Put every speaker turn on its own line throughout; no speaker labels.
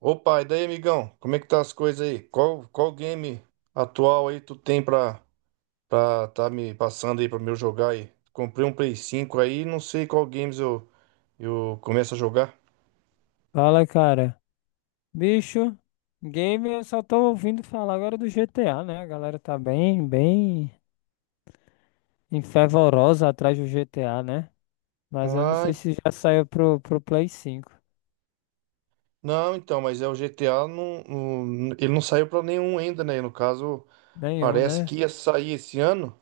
Opa, e daí, amigão? Como é que tá as coisas aí? Qual game atual aí tu tem pra tá me passando aí pra eu jogar aí? Comprei um Play 5 aí, não sei qual games eu começo a jogar.
Fala, cara. Bicho, game eu só tô ouvindo falar agora do GTA, né? A galera tá bem, bem fervorosa atrás do GTA, né? Mas eu não sei
Ah,
se já saiu pro Play cinco.
não, então, mas é o GTA, ele não saiu pra nenhum ainda, né? No caso,
Nenhum,
parece
né?
que ia sair esse ano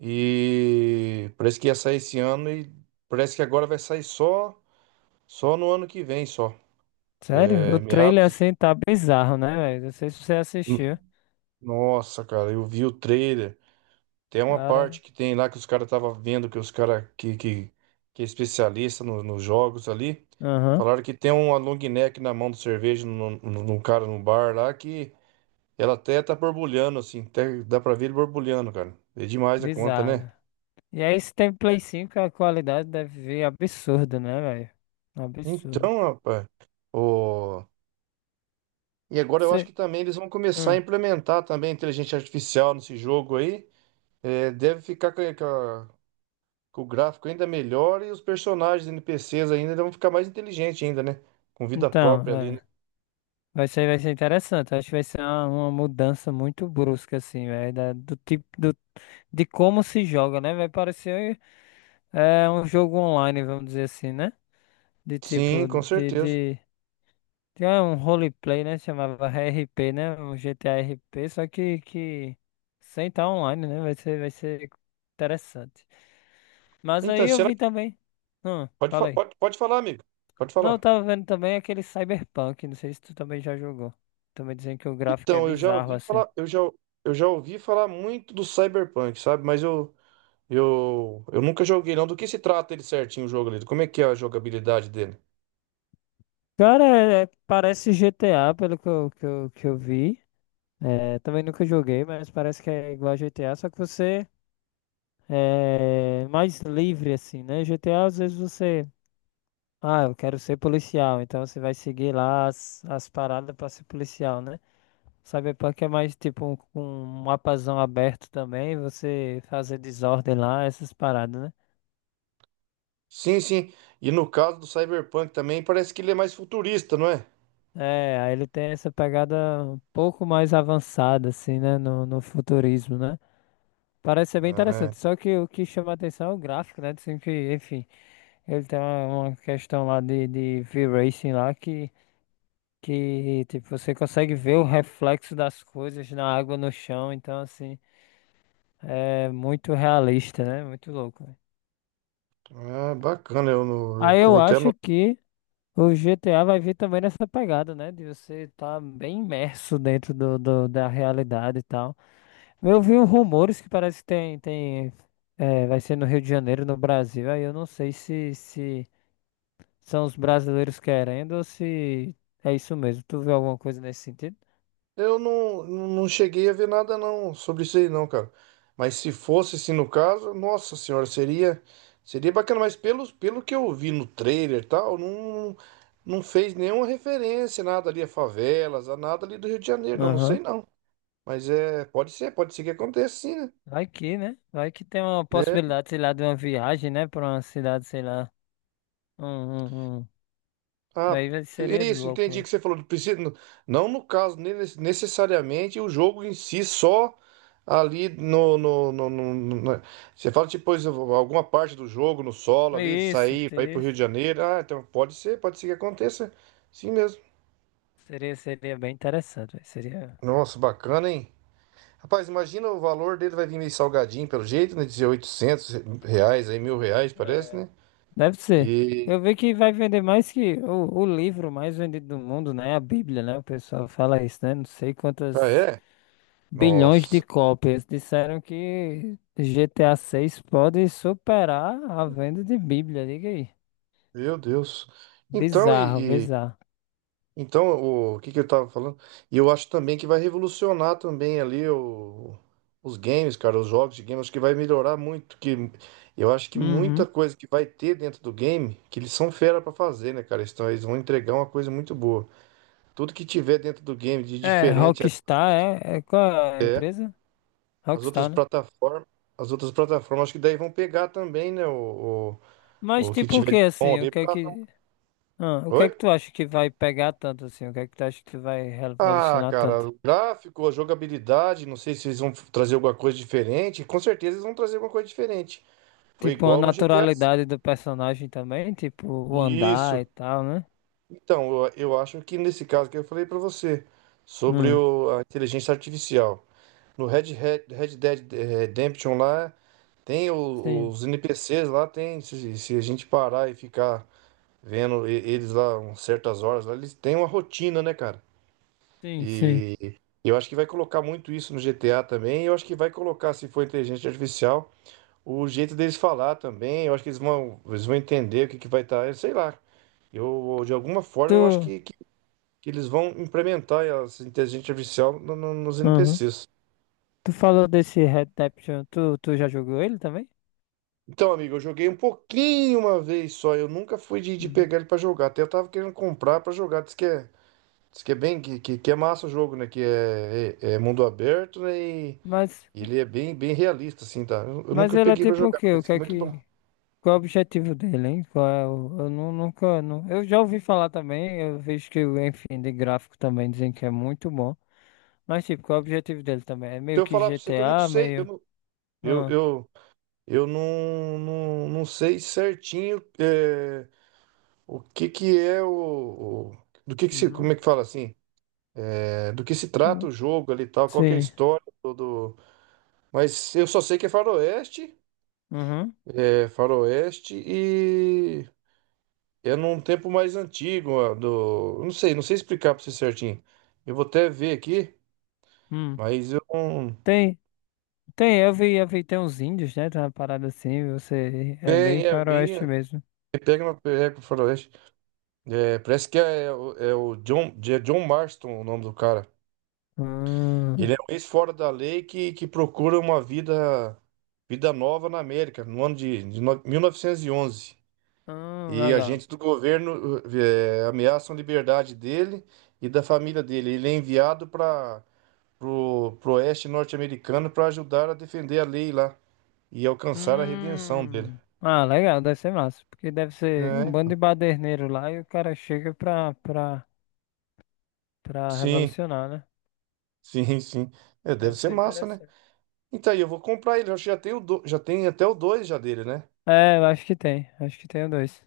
e parece que agora vai sair só no ano que vem, só.
Sério? O
É,
trailer
meados
assim tá bizarro, né, velho? Não sei se você assistiu.
de. Nossa, cara, eu vi o trailer. Tem uma
Cara,
parte que tem lá que os caras estavam vendo que os caras que é especialista nos jogos ali,
aham,
falaram que tem uma long neck na mão do cerveja num cara no bar lá que ela até tá borbulhando assim, até dá pra ver ele borbulhando, cara. É demais a conta,
bizarro,
né?
velho. E aí, se tem Play 5 a qualidade deve vir absurda, né, velho? Absurdo.
Então, rapaz, o... e agora eu acho
Você...
que também eles vão começar a
Hum.
implementar também a inteligência artificial nesse jogo aí. É, deve ficar com o gráfico ainda melhor e os personagens NPCs ainda vão ficar mais inteligentes ainda, né? Com vida
Então,
própria ali, né?
é. Vai ser interessante. Acho que vai ser uma mudança muito brusca, assim, velho. Do tipo de como se joga, né? Vai parecer é, um jogo online, vamos dizer assim, né? De
Sim,
tipo,
com
de,
certeza.
de, de é, um roleplay, né? Chamava RP, né? Um GTA RP, só que sem estar online, né? Vai ser interessante. Mas aí
Então,
eu
será
vi
que
também.
pode,
Fala
fa-
aí.
pode, pode falar, amigo? Pode
Não, eu
falar.
tava vendo também aquele Cyberpunk. Não sei se tu também já jogou. Também dizem que o gráfico é
Então,
bizarro, assim.
eu já ouvi falar muito do Cyberpunk, sabe? Mas eu nunca joguei não. Do que se trata ele certinho o jogo ali? Como é que é a jogabilidade dele?
Cara, parece GTA, pelo que eu, que eu vi. É, também nunca joguei, mas parece que é igual a GTA, só que você é mais livre, assim, né? GTA, às vezes você. Ah, eu quero ser policial, então você vai seguir lá as, as paradas pra ser policial, né? Cyberpunk é mais tipo um mapazão aberto também, você fazer desordem lá, essas paradas, né?
Sim, sim. E no caso do Cyberpunk também parece que ele é mais futurista, não é?
É, aí ele tem essa pegada um pouco mais avançada, assim, né? No futurismo, né? Parece ser bem
Ah, é.
interessante. Só que o que chama a atenção é o gráfico, né? Sempre, enfim, ele tem uma questão lá de V-Racing lá que tipo, você consegue ver o reflexo das coisas na água, no chão. Então, assim, é muito realista, né? Muito louco, né?
Ah, bacana. Eu, não- eu,
Aí
eu
eu
vou até.
acho que o GTA vai vir também nessa pegada, né? De você estar bem imerso dentro da realidade e tal. Eu vi uns rumores que parece que tem, vai ser no Rio de Janeiro, no Brasil. Aí eu não sei se são os brasileiros querendo ou se é isso mesmo. Tu viu alguma coisa nesse sentido?
Eu não cheguei a ver nada não sobre isso aí não, cara. Mas se fosse assim no caso, nossa senhora, seria bacana, mas pelo que eu vi no trailer e tal, não, não fez nenhuma referência, nada ali a favelas, a nada ali do Rio de Janeiro, não, não
Aham.
sei não. Mas é, pode ser que aconteça sim, né?
Vai que, né? Vai que tem uma
Né?
possibilidade, sei lá, de uma viagem, né? Pra uma cidade, sei lá. Um, um, um.
Ah,
Aí
é
seria
isso, entendi o
louco.
que você falou. Precisa, não no caso, necessariamente o jogo em si, só ali. Você fala, tipo, pois, alguma parte do jogo, no solo ali,
Isso,
sair para ir pro Rio de
isso.
Janeiro. Ah, então pode ser que aconteça. Sim mesmo.
Seria bem interessante. Véi. Seria.
Nossa, bacana, hein? Rapaz, imagina o valor dele vai vir meio salgadinho pelo jeito, né? Dizer R$ 800, aí R$ 1.000, parece,
É,
né?
deve ser.
E.
Eu vi que vai vender mais que o livro mais vendido do mundo, né? A Bíblia, né? O pessoal fala isso, né? Não sei
Ah,
quantas
é?
bilhões de
Nossa,
cópias. Disseram que GTA 6 pode superar a venda de Bíblia, diga aí.
meu Deus. Então,
Bizarro, bizarro.
Então, que eu tava falando? E eu acho também que vai revolucionar também ali os games, cara, os jogos de game, acho que vai melhorar muito, que eu acho que muita
Uhum.
coisa que vai ter dentro do game, que eles são fera pra fazer, né, cara? Eles vão entregar uma coisa muito boa. Tudo que tiver dentro do game de
É,
diferente,
Rockstar, é qual é a empresa?
as outras
Rockstar, né?
plataformas, as outras plataformas, acho que daí vão pegar também, né, o,
Mas
o, o que
tipo o
tiver
que
de bom
assim? O
ali
que é
pra.
que. Ah, o que
Oi?
é que tu acha que vai pegar tanto assim? O que é que tu acha que vai
Ah,
revolucionar tanto?
cara, o gráfico, a jogabilidade, não sei se eles vão trazer alguma coisa diferente. Com certeza eles vão trazer alguma coisa diferente. Foi
Tipo, a
igual no GTA.
naturalidade do personagem também, tipo, o andar e
Isso.
tal, né?
Então, eu acho que nesse caso que eu falei pra você sobre
Hum,
a inteligência artificial. No Red Dead Redemption lá, tem
sim,
os NPCs lá, tem. Se a gente parar e ficar vendo eles lá umas certas horas, lá, eles têm uma rotina, né, cara?
sim, sim.
Eu acho que vai colocar muito isso no GTA também. Eu acho que vai colocar, se for inteligência artificial, o jeito deles falar também. Eu acho que eles vão entender o que vai estar. Sei lá. Eu, de alguma forma, eu acho
Tu,
que eles vão implementar essa inteligência artificial nos
uhum.
NPCs.
Tu falou desse Redemption, tu já jogou ele também?
Então, amigo, eu joguei um pouquinho uma vez só. Eu nunca fui de
Uhum.
pegar ele pra jogar. Até eu tava querendo comprar pra jogar. Diz que é bem, que é massa o jogo, né? Que é mundo aberto, né? E
Mas,
Ele é bem, bem realista, assim, tá? Eu
mas
nunca
ele é
peguei pra
tipo o
jogar,
quê? O
mas
que
é
é
muito bom.
que, qual é o objetivo dele, hein? Qual é o, eu nunca, eu já ouvi falar também, eu vejo que, enfim, de gráfico também dizem que é muito bom. Mas, tipo, qual é o objetivo dele também? É
Se
meio
eu
que
falar pra você que eu não
GTA,
sei,
meio...
eu,
Ah.
eu, eu não, não, não sei certinho o que que é o- do que se,
Uhum.
como é que fala assim? É, do que se trata
Hum,
o jogo ali e tal, qual que é a
sim.
história. Mas eu só sei que é faroeste,
Uhum.
é faroeste e é num tempo mais antigo, ó, eu não sei, não sei explicar pra você certinho. Eu vou até ver aqui,
Hum.
mas eu não.
Tem, tem, eu vi, tem uns índios, né? Tem uma parada assim, você é bem
É bem.
faroeste mesmo.
Pega uma com o faroeste. É, parece que é John Marston o nome do cara.
Hum,
Ele é um ex-fora da lei que procura uma vida nova na América, no ano de 1911. E onze. E
legal.
agentes do governo ameaçam a liberdade dele e da família dele. Ele é enviado para o oeste norte-americano para ajudar a defender a lei lá e alcançar a redenção dele.
Hum. Ah, legal, deve ser massa, porque deve ser um bando
É,
de baderneiro lá e o cara chega pra
sim.
revolucionar, né?
Sim, sim. É, deve
Deve
ser
ser
massa, né?
interessante.
Então aí, eu vou comprar ele. Eu acho que já tem já tem até o 2 já dele, né?
É, eu acho que tem dois.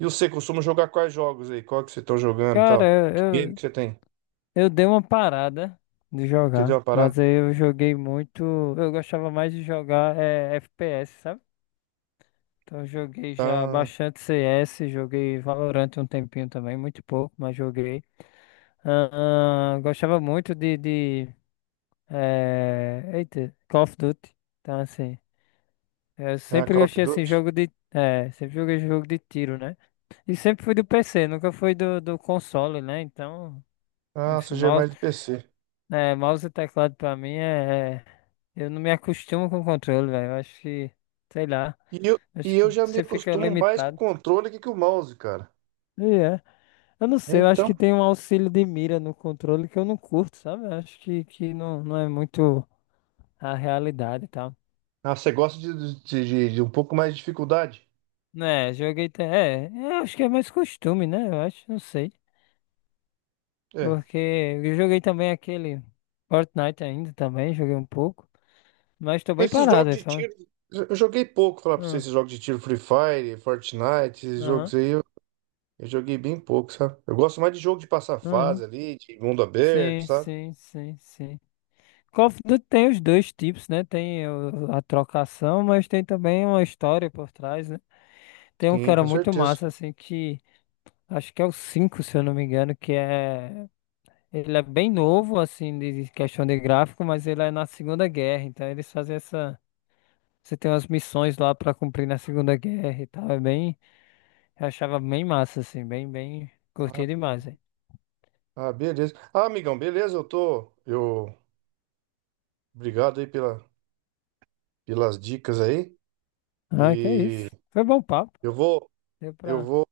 E você costuma jogar quais jogos aí? Qual que vocês estão jogando e
Cara,
tal? Que
eu,
game
eu,
que você tem?
eu dei uma parada de
Entendeu
jogar,
a parada?
mas aí eu joguei muito, eu gostava mais de jogar é, FPS, sabe? Então, eu joguei já
Ah,
bastante CS, joguei Valorant um tempinho também, muito pouco, mas joguei. Ah, ah, gostava muito de eita, Call of Duty. Então, assim, eu
ah,
sempre
Call of
gostei assim,
Duty?
jogo de. É, sempre joguei jogo de tiro, né? E sempre fui do PC, nunca fui do console, né? Então,
Ah,
enfim,
você já é
mouse,
mais de PC.
né, mouse e teclado pra mim é. Eu não me acostumo com o controle, velho. Eu acho que, sei lá,
E eu, e
acho
eu
que
já me
você fica
acostumo mais com o
limitado.
controle que com o mouse, cara.
E é. Eu não
É,
sei, eu acho que
então.
tem um auxílio de mira no controle que eu não curto, sabe? Eu acho que não, não é muito a realidade e tal.
Ah, você gosta de um pouco mais de dificuldade?
Né, joguei. É, eu acho que é mais costume, né? Eu acho, não sei.
É.
Porque eu joguei também aquele Fortnite ainda também, joguei um pouco. Mas tô bem
Mas esses jogos
parado, aí,
de
fala.
tiro. Eu joguei pouco, falar pra vocês,
Ah,
esses jogos de tiro Free Fire, Fortnite, esses
aham,
jogos aí. Eu joguei bem pouco, sabe? Eu gosto mais de jogo de passar
aham.
fase ali, de mundo aberto,
Sim,
sabe?
sim, sim, sim. Call of Duty tem os dois tipos, né? Tem a trocação, mas tem também uma história por trás, né? Tem um que
Sim,
era
com
muito
certeza.
massa, assim, que acho que é o 5 se eu não me engano, que é. Ele é bem novo, assim, de questão de gráfico, mas ele é na Segunda Guerra, então eles fazem essa. Você tem umas missões lá pra cumprir na Segunda Guerra e tal. É bem. Eu achava bem massa, assim, bem, bem. Curti
Ah,
demais, hein?
ah, beleza. Ah, amigão, beleza, eu tô. Eu. Obrigado aí pelas dicas aí.
Ah, que é
E
isso. Foi bom papo.
eu vou.
Deu
Eu
pra.
vou.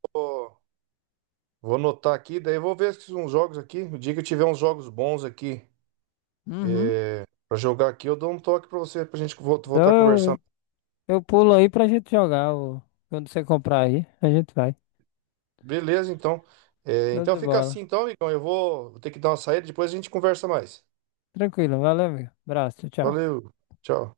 Vou anotar aqui, daí eu vou ver se uns jogos aqui. O dia que eu tiver uns jogos bons aqui
Uhum.
para jogar aqui, eu dou um toque pra você, pra gente voltar a
Então
conversar.
eu pulo aí pra gente jogar. Quando você comprar aí, a gente vai.
Beleza, então. É,
Show
então
de
fica assim,
bola.
então, amigão. Eu vou ter que dar uma saída, depois a gente conversa mais.
Tranquilo, valeu, amigo. Abraço, tchau. Tchau.
Valeu, tchau.